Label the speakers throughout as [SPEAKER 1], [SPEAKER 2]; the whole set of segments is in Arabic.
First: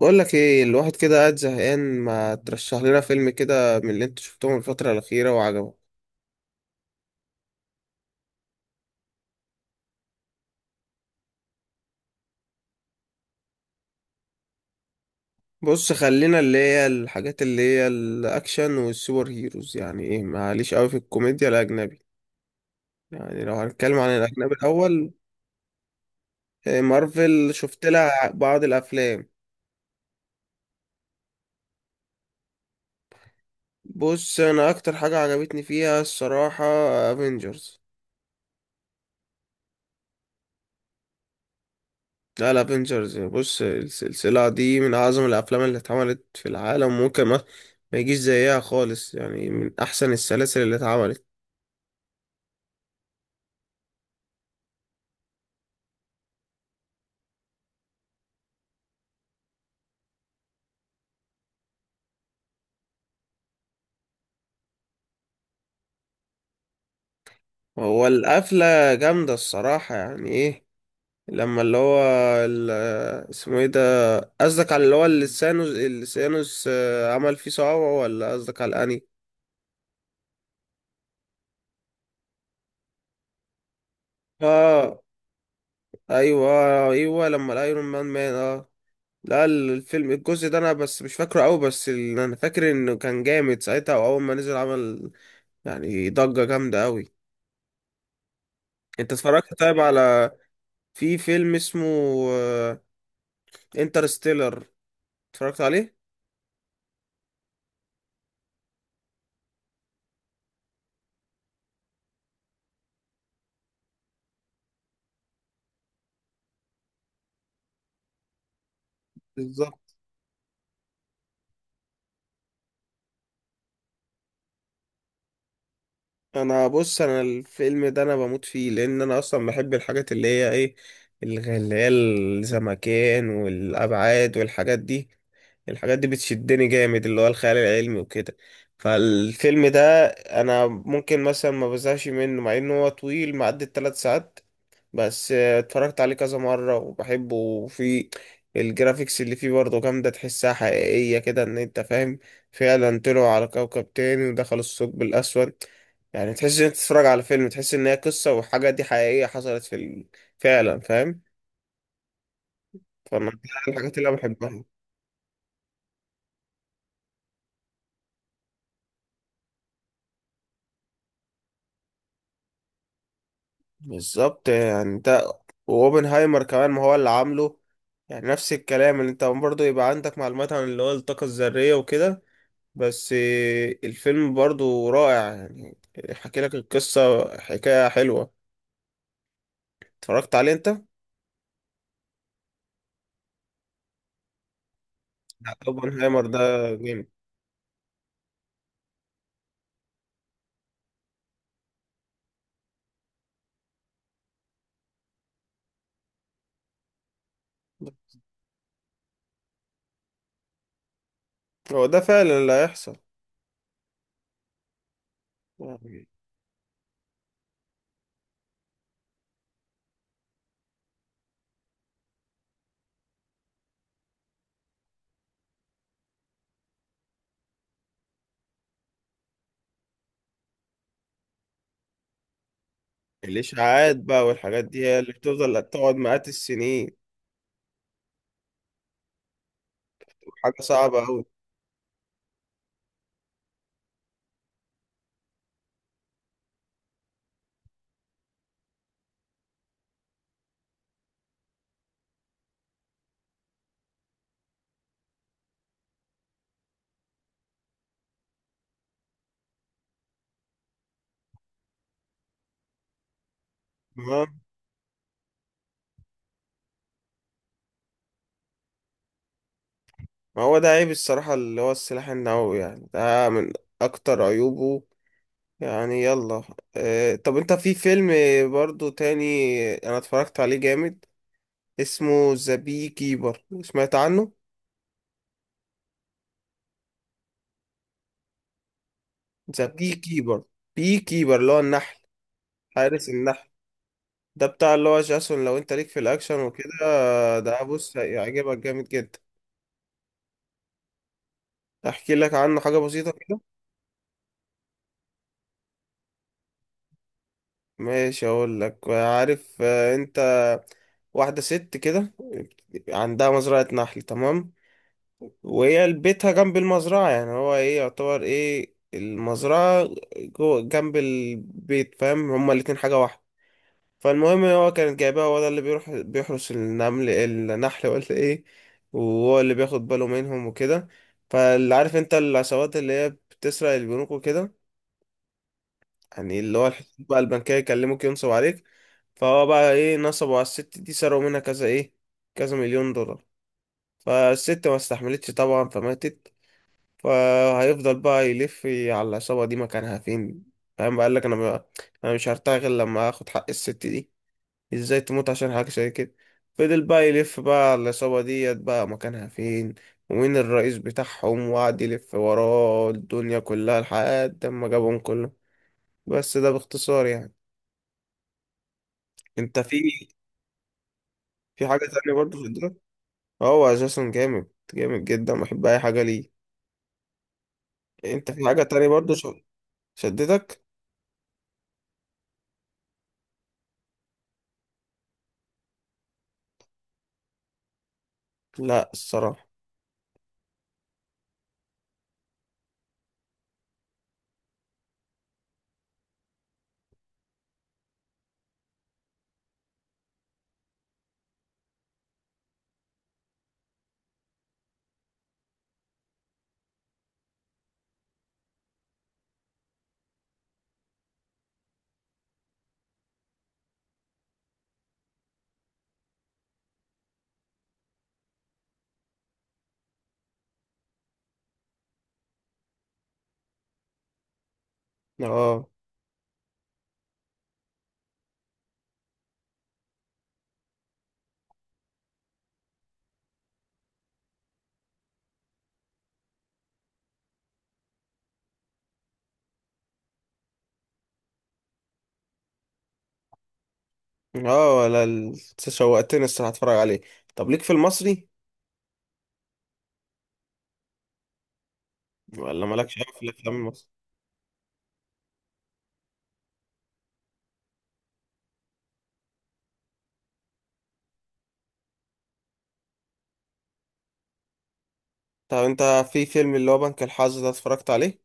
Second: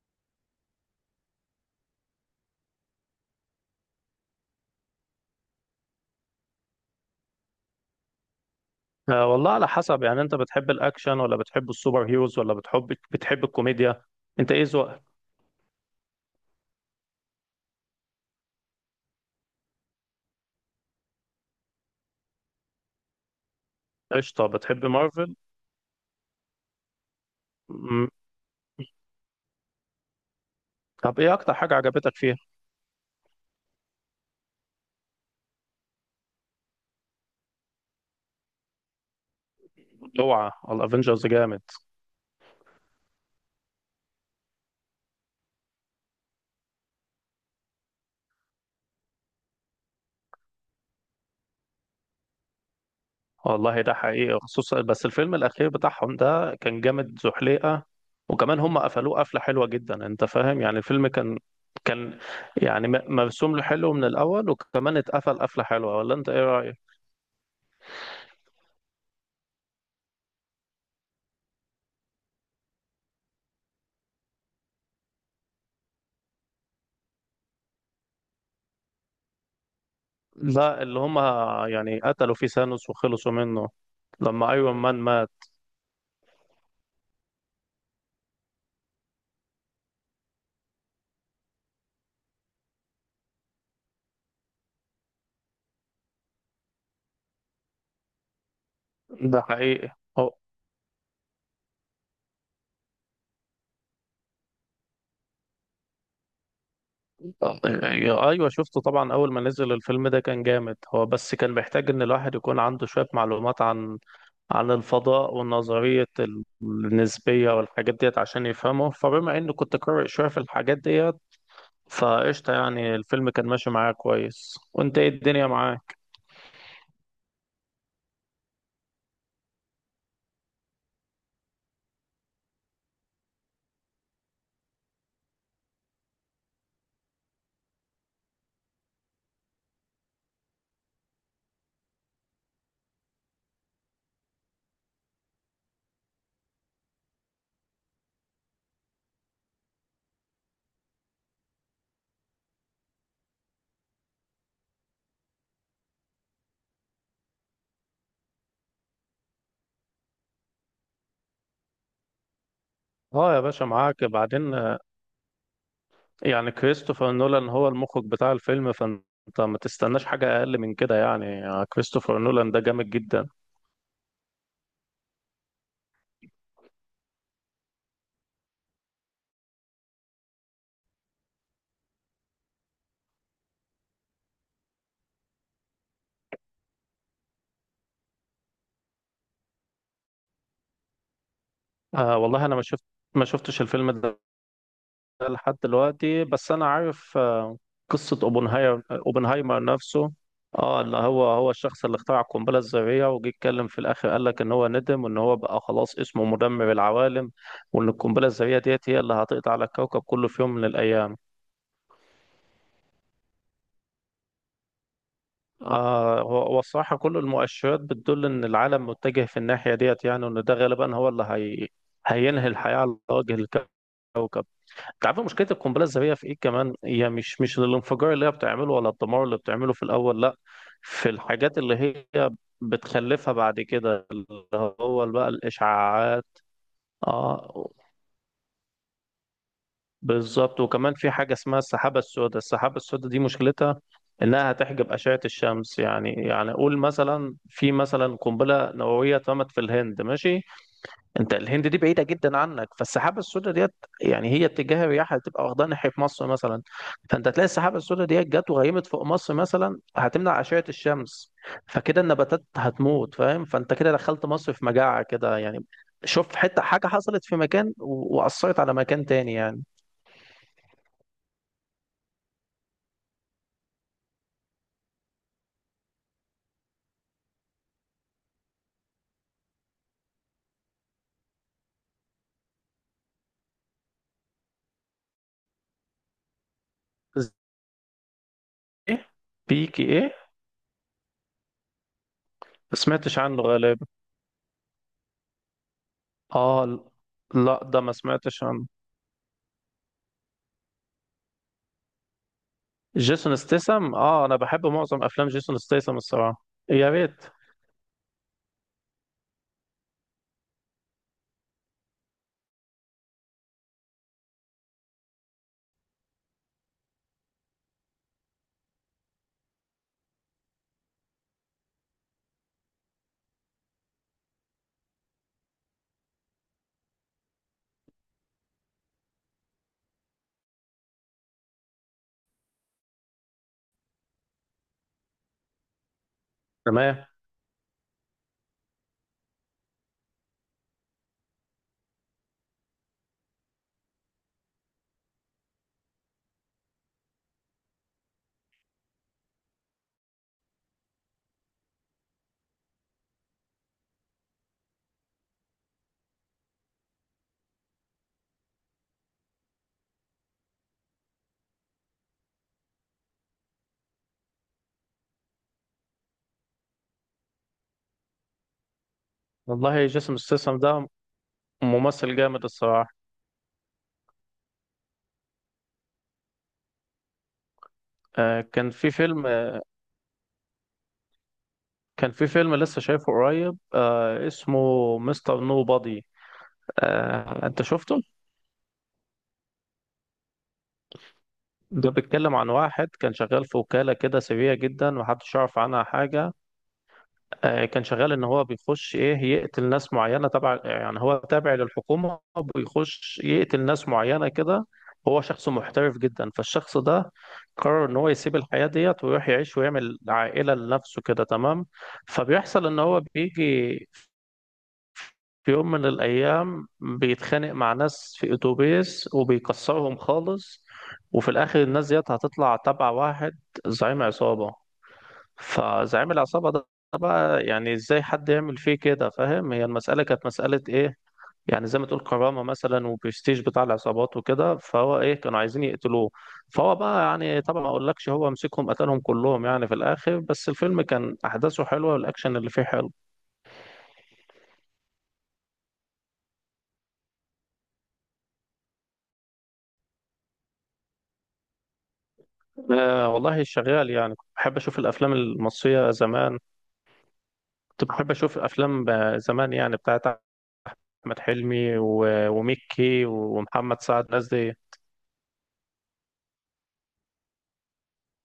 [SPEAKER 1] بقول لك ايه. الواحد كده قاعد زهقان، ما ترشح لنا فيلم كده من اللي انت شفتهم الفترة الأخيرة وعجبك.
[SPEAKER 2] آه، والله على حسب. يعني انت بتحب الاكشن ولا بتحب السوبر هيروز ولا بتحب الكوميديا؟ انت ايه ذوقك؟
[SPEAKER 1] بص، خلينا اللي هي الحاجات اللي هي الأكشن والسوبر هيروز. يعني ايه، معليش قوي في الكوميديا الأجنبي. يعني لو هنتكلم عن
[SPEAKER 2] قشطه،
[SPEAKER 1] الأجنبي
[SPEAKER 2] بتحب
[SPEAKER 1] الأول.
[SPEAKER 2] مارفل؟
[SPEAKER 1] إيه، مارفل شفت
[SPEAKER 2] مم.
[SPEAKER 1] لها بعض الأفلام.
[SPEAKER 2] طب ايه اكتر حاجه عجبتك فيها؟
[SPEAKER 1] بص، أنا أكتر حاجة عجبتني فيها الصراحة افنجرز.
[SPEAKER 2] اوعى الافنجرز جامد.
[SPEAKER 1] لا لا، افنجرز بص، السلسلة دي من أعظم الأفلام اللي اتعملت في العالم، وممكن ما يجيش زيها خالص، يعني من أحسن السلاسل اللي اتعملت.
[SPEAKER 2] والله ده حقيقي، خصوصا بس الفيلم الاخير بتاعهم ده كان جامد زحليقه. وكمان هم قفلوه قفله حلوه جدا، انت فاهم؟ يعني الفيلم كان يعني مرسوم له حلو من الاول، وكمان اتقفل قفله حلوه، ولا انت ايه رايك؟
[SPEAKER 1] هو القفلة جامدة الصراحة. يعني إيه لما اللي هو ال- اسمه إيه ده، قصدك على اللي هو اللي ثانوس عمل فيه صعوبة، ولا قصدك على الأني؟
[SPEAKER 2] لا اللي هم يعني قتلوا فيه ثانوس وخلصوا منه لما ايرون مان
[SPEAKER 1] آه،
[SPEAKER 2] مات.
[SPEAKER 1] أيوه، أيوه لما الأيرون مان آه. لا الفيلم الجزء ده انا بس مش فاكره قوي، بس انا فاكر انه كان جامد ساعتها، واول ما نزل عمل يعني ضجة جامدة قوي. انت
[SPEAKER 2] ده
[SPEAKER 1] اتفرجت طيب
[SPEAKER 2] حقيقي.
[SPEAKER 1] على،
[SPEAKER 2] هو
[SPEAKER 1] في فيلم اسمه انترستيلر، اتفرجت عليه؟
[SPEAKER 2] ايوه شفته طبعا، اول ما نزل الفيلم ده كان جامد. هو بس كان محتاج ان الواحد يكون عنده شويه معلومات عن الفضاء ونظريه النسبيه والحاجات ديت عشان يفهمه، فبما اني كنت
[SPEAKER 1] بالظبط،
[SPEAKER 2] قارئ شويه في الحاجات ديت فقشطه. يعني الفيلم كان ماشي معايا كويس. وانت ايه الدنيا معاك؟
[SPEAKER 1] انا بص، انا الفيلم ده انا بموت فيه، لان انا اصلا بحب الحاجات اللي هي ايه، اللي هي الزمكان والابعاد والحاجات دي. الحاجات دي بتشدني جامد، اللي هو الخيال العلمي وكده. فالفيلم ده انا ممكن مثلا ما بزهقش منه، مع انه هو طويل معدي 3 ساعات. بس اتفرجت عليه كذا مرة وبحبه. وفي الجرافيكس اللي فيه برضه جامدة، تحسها حقيقية كده، ان انت فاهم. فعلا طلعوا على كوكب تاني ودخلوا الثقب الأسود. يعني تحس ان انت تتفرج على فيلم، تحس ان هي قصة، وحاجة دي حقيقية حصلت في فعلا، فاهم؟ فانا
[SPEAKER 2] اه يا
[SPEAKER 1] دي
[SPEAKER 2] باشا،
[SPEAKER 1] الحاجات
[SPEAKER 2] معاك
[SPEAKER 1] اللي انا
[SPEAKER 2] بعدين.
[SPEAKER 1] بحبها.
[SPEAKER 2] يعني كريستوفر نولان هو المخرج بتاع الفيلم، فانت ما تستناش حاجة أقل من كده. يعني كريستوفر نولان ده جامد جدا.
[SPEAKER 1] بالظبط، يعني ده واوبنهايمر كمان، ما هو اللي عامله. يعني نفس الكلام، اللي انت برضه يبقى عندك معلومات عن اللي هو الطاقة الذرية وكده. بس الفيلم برضو رائع يعني. حكي لك القصة حكاية حلوة. اتفرجت عليه انت؟
[SPEAKER 2] آه والله، أنا ما شفتش الفيلم ده لحد
[SPEAKER 1] لا،
[SPEAKER 2] دلوقتي،
[SPEAKER 1] اوبنهايمر ده
[SPEAKER 2] بس أنا
[SPEAKER 1] جامد.
[SPEAKER 2] عارف. آه، قصة أوبنهايمر، أوبنهايمر نفسه. اه اللي هو هو الشخص اللي اخترع القنبلة الذرية، وجي يتكلم في الآخر قال لك إن هو ندم وإن هو بقى خلاص اسمه مدمر العوالم، وإن القنبلة الذرية ديت هي اللي هتقضي على الكوكب كله في يوم من الأيام.
[SPEAKER 1] هو ده فعلا اللي هيحصل يعني.
[SPEAKER 2] آه، هو الصراحة كل المؤشرات بتدل إن العالم متجه في الناحية ديت، يعني وإن ده غالبا هو اللي هي هينهي الحياة على وجه الكوكب. أنت عارف مشكلة القنبلة الذرية في إيه كمان؟ هي مش الانفجار اللي هي بتعمله ولا الدمار اللي بتعمله في الأول، لأ. في الحاجات اللي هي بتخلفها بعد
[SPEAKER 1] الإشاعات
[SPEAKER 2] كده،
[SPEAKER 1] بقى
[SPEAKER 2] اللي
[SPEAKER 1] والحاجات دي هي
[SPEAKER 2] هو
[SPEAKER 1] اللي
[SPEAKER 2] بقى
[SPEAKER 1] بتفضل تقعد
[SPEAKER 2] الإشعاعات.
[SPEAKER 1] مئات السنين.
[SPEAKER 2] آه، بالظبط.
[SPEAKER 1] حاجة
[SPEAKER 2] وكمان
[SPEAKER 1] صعبة
[SPEAKER 2] في
[SPEAKER 1] أوي.
[SPEAKER 2] حاجة اسمها السحابة السوداء. السحابة السوداء دي مشكلتها إنها هتحجب أشعة الشمس. يعني قول مثلا، في مثلا قنبلة نووية اترمت في الهند ماشي، أنت الهند دي بعيدة جدا عنك، فالسحابة السوداء ديت يعني هي اتجاه الرياح هتبقى واخدها ناحية مصر مثلا. فأنت تلاقي السحابة السوداء ديت جت وغيمت فوق مصر مثلا، هتمنع أشعة الشمس. فكده النباتات هتموت، فاهم؟ فأنت كده دخلت
[SPEAKER 1] تمام.
[SPEAKER 2] مصر في مجاعة كده يعني. شوف حتة حاجة حصلت في مكان وأثرت على مكان تاني يعني.
[SPEAKER 1] ما هو ده عيب الصراحة، اللي هو السلاح النووي، يعني ده من أكتر عيوبه. يعني يلا. اه، طب أنت في فيلم برضو تاني أنا اتفرجت عليه جامد، اسمه ذا بي كيبر، سمعت عنه؟
[SPEAKER 2] ايه؟
[SPEAKER 1] ذا
[SPEAKER 2] بيكي
[SPEAKER 1] بي
[SPEAKER 2] ايه؟
[SPEAKER 1] كيبر، بي كيبر اللي هو النحل،
[SPEAKER 2] ما
[SPEAKER 1] حارس
[SPEAKER 2] سمعتش عنه
[SPEAKER 1] النحل.
[SPEAKER 2] غالبا.
[SPEAKER 1] ده بتاع اللي هو جاسون. لو انت ليك في الاكشن
[SPEAKER 2] اه ل-
[SPEAKER 1] وكده،
[SPEAKER 2] لا
[SPEAKER 1] ده
[SPEAKER 2] ده ما
[SPEAKER 1] بص
[SPEAKER 2] سمعتش
[SPEAKER 1] هيعجبك
[SPEAKER 2] عنه.
[SPEAKER 1] جامد جدا. احكي لك عنه حاجة بسيطة
[SPEAKER 2] جيسون
[SPEAKER 1] كده.
[SPEAKER 2] ستيسم، اه انا بحب معظم افلام جيسون ستيسم الصراحه، يا ريت.
[SPEAKER 1] ماشي، اقول لك، عارف انت، واحدة ست كده عندها مزرعة نحل، تمام؟ وهي بيتها جنب المزرعة، يعني هو ايه، يعتبر ايه، المزرعة جوه جنب البيت، فاهم؟ هما الاتنين حاجة واحدة. فالمهم هو كانت جايباه، هو ده اللي بيروح بيحرس النمل النحل ولا ايه، وهو اللي بياخد باله منهم وكده. فاللي عارف انت العصابات اللي هي بتسرق البنوك وكده، يعني اللي هو الحساب
[SPEAKER 2] تمام.
[SPEAKER 1] بقى البنكية، يكلموك ينصب عليك. فهو بقى ايه، نصبوا على الست دي، سرقوا منها كذا ايه، كذا مليون دولار. فالست ما استحملتش طبعا فماتت. فهيفضل بقى يلف على العصابة دي مكانها فين. فاهم؟ بقى قال لك انا بقى، انا مش هرتاح غير لما اخد حق الست دي. ازاي تموت عشان حاجة زي كده؟ فضل بقى يلف بقى على العصابة ديت بقى، مكانها فين، ومين الرئيس بتاعهم، وقعد يلف وراه الدنيا كلها لحد ما جابهم كلهم. بس ده باختصار يعني. انت في
[SPEAKER 2] والله جيسون ستيسم ده
[SPEAKER 1] في حاجة
[SPEAKER 2] ممثل
[SPEAKER 1] تانية برضو
[SPEAKER 2] جامد
[SPEAKER 1] في الدراما.
[SPEAKER 2] الصراحه.
[SPEAKER 1] هو اساسا جامد، جامد جدا، بحب اي حاجة ليه. انت
[SPEAKER 2] آه،
[SPEAKER 1] في حاجة تانية برضو شدتك؟
[SPEAKER 2] كان في فيلم لسه شايفه قريب، آه، اسمه مستر نو بادي. آه، انت شفته؟
[SPEAKER 1] لا الصراحة.
[SPEAKER 2] ده بيتكلم عن واحد كان شغال في وكاله كده سريه جدا، محدش يعرف عنها حاجه. آه، كان شغال ان هو بيخش ايه يقتل ناس معينه، تبع يعني، هو تابع للحكومه. بيخش يقتل ناس معينه كده. هو شخص محترف جدا. فالشخص ده قرر ان هو يسيب الحياه ديت ويروح يعيش ويعمل عائله لنفسه كده، تمام. فبيحصل ان هو بيجي في يوم من الايام بيتخانق مع ناس في اتوبيس وبيكسرهم خالص. وفي الاخر الناس ديت هتطلع تبع واحد زعيم عصابه.
[SPEAKER 1] اه.
[SPEAKER 2] فزعيم العصابة ده بقى يعني ازاي حد يعمل فيه كده، فاهم؟ هي المسألة كانت مسألة ايه يعني، زي ما تقول كرامة مثلا وبرستيج بتاع العصابات وكده. فهو ايه كانوا عايزين يقتلوه. فهو بقى يعني طبعا ما اقولكش، هو مسكهم قتلهم كلهم يعني في الاخر. بس الفيلم كان احداثه حلوة والاكشن اللي فيه حلو.
[SPEAKER 1] اه، ولا شوقتني الصراحة اتفرج عليه. طب ليك في المصري، ولا مالكش أوي
[SPEAKER 2] آه
[SPEAKER 1] في
[SPEAKER 2] والله
[SPEAKER 1] الافلام؟
[SPEAKER 2] شغال يعني. كنت بحب اشوف الافلام المصرية زمان، كنت بحب اشوف افلام آه، زمان يعني بتاعت احمد حلمي وميكي ومحمد سعد، الناس دي.
[SPEAKER 1] طب انت في فيلم اللي هو بنك الحظ ده اتفرجت عليه؟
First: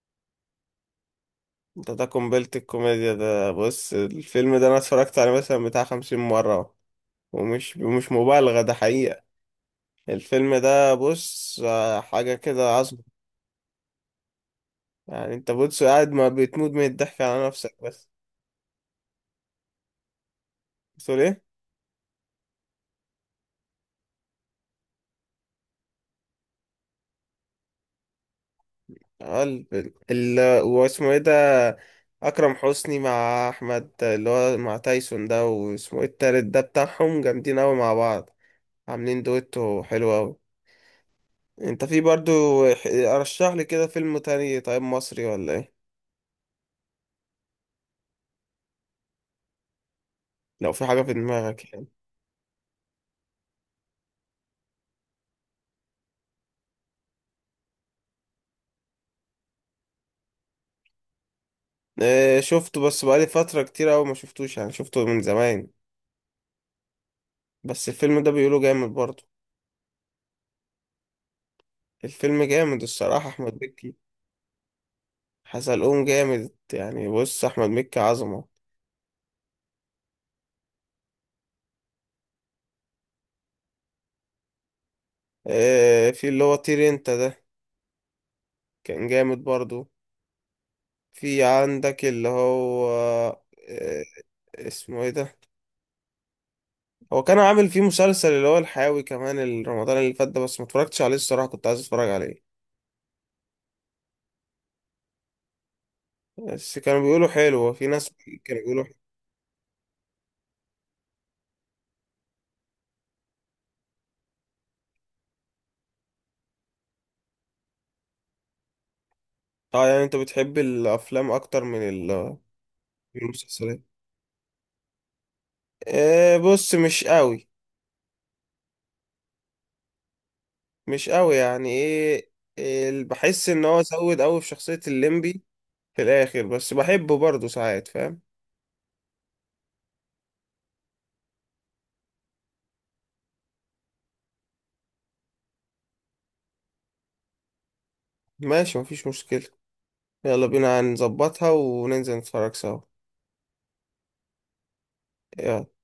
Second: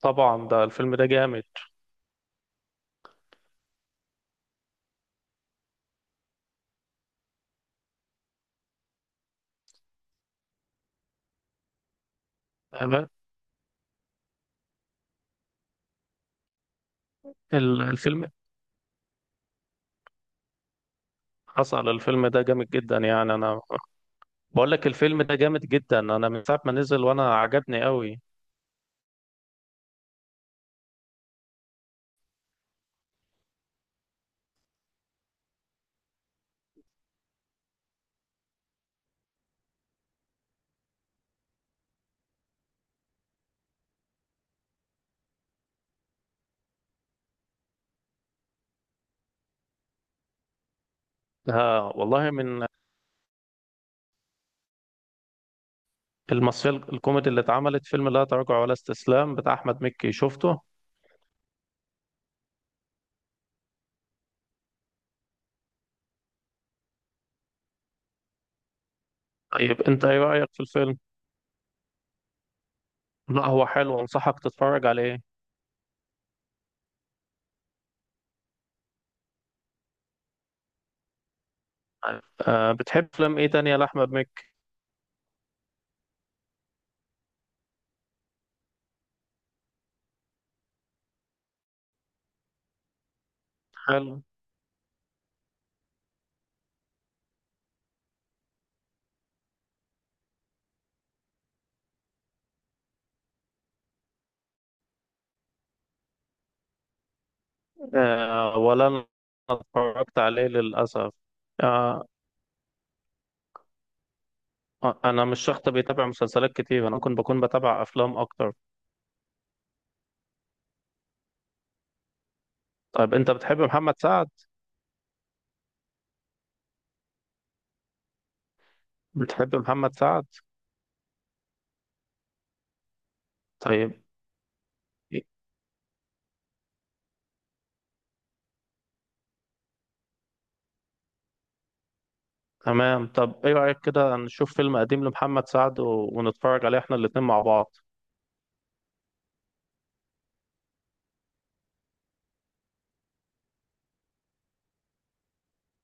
[SPEAKER 2] طبعا ده الفيلم ده جامد.
[SPEAKER 1] انت ده قنبلة الكوميديا. ده بص الفيلم ده انا اتفرجت عليه مثلا بتاع 50 مرة اهو. ومش مش مبالغة، ده حقيقة. الفيلم ده بص حاجة كده عظمة.
[SPEAKER 2] تمام.
[SPEAKER 1] يعني انت بص قاعد ما بتموت من الضحك على نفسك بس.
[SPEAKER 2] الفيلم،
[SPEAKER 1] بتقول ايه؟
[SPEAKER 2] حصل الفيلم ده جامد جدا يعني، انا بقول لك الفيلم ده جامد جدا. انا من ساعه ما نزل وانا عجبني قوي.
[SPEAKER 1] اه، واسمه ايه ده، اكرم حسني مع احمد اللي هو مع تايسون ده، واسمه ايه التالت ده بتاعهم، جامدين اوي مع بعض، عاملين دويتو حلو اوي. انت في برضو، ارشح لي كده فيلم تاني طيب، مصري ولا ايه، لو في حاجة في
[SPEAKER 2] ده
[SPEAKER 1] دماغك يعني.
[SPEAKER 2] والله من المصريه الكوميدي اللي اتعملت. فيلم لا تراجع ولا استسلام بتاع احمد مكي شفته؟
[SPEAKER 1] اه شفته، بس بقالي فترة كتير اوي ما شفتوش يعني، شفته من زمان، بس الفيلم ده بيقولوا جامد برضو.
[SPEAKER 2] طيب انت ايه رايك في الفيلم؟
[SPEAKER 1] الفيلم جامد الصراحة،
[SPEAKER 2] لا
[SPEAKER 1] احمد
[SPEAKER 2] هو
[SPEAKER 1] مكي
[SPEAKER 2] حلو، انصحك تتفرج عليه.
[SPEAKER 1] حزلقوم جامد يعني. بص احمد مكي عظمة.
[SPEAKER 2] طيب، أه بتحب فيلم ايه تاني لاحمد مكي؟
[SPEAKER 1] اه، في اللي هو طير انت ده، كان جامد برضو. في عندك اللي هو
[SPEAKER 2] حلو.
[SPEAKER 1] اسمه ايه ده، هو كان عامل فيه مسلسل اللي هو الحاوي كمان رمضان اللي فات ده، بس ما اتفرجتش عليه الصراحة، كنت عايز اتفرج عليه، بس كانوا بيقولوا حلو، في ناس
[SPEAKER 2] أه
[SPEAKER 1] كانوا بيقولوا
[SPEAKER 2] ولا
[SPEAKER 1] حلو.
[SPEAKER 2] انا اتفرجت عليه للاسف. أه، انا مش شخص بيتابع مسلسلات كتير، انا ممكن بكون بتابع افلام اكتر.
[SPEAKER 1] اه، يعني انت بتحب الافلام اكتر من
[SPEAKER 2] طيب
[SPEAKER 1] من
[SPEAKER 2] انت بتحب
[SPEAKER 1] المسلسلات؟
[SPEAKER 2] محمد سعد؟
[SPEAKER 1] آه، بص مش قوي.
[SPEAKER 2] بتحب محمد سعد؟
[SPEAKER 1] مش قوي يعني ايه، بحس ان هو
[SPEAKER 2] طيب،
[SPEAKER 1] زود قوي في شخصية
[SPEAKER 2] إيه،
[SPEAKER 1] الليمبي في الاخر، بس بحبه برضه ساعات، فاهم؟
[SPEAKER 2] تمام. طب ايه رأيك كده نشوف فيلم قديم لمحمد سعد ونتفرج عليه احنا الاتنين مع بعض؟
[SPEAKER 1] ماشي، مفيش مشكلة. يلا بينا، هنظبطها وننزل نتفرج سوا. يلا.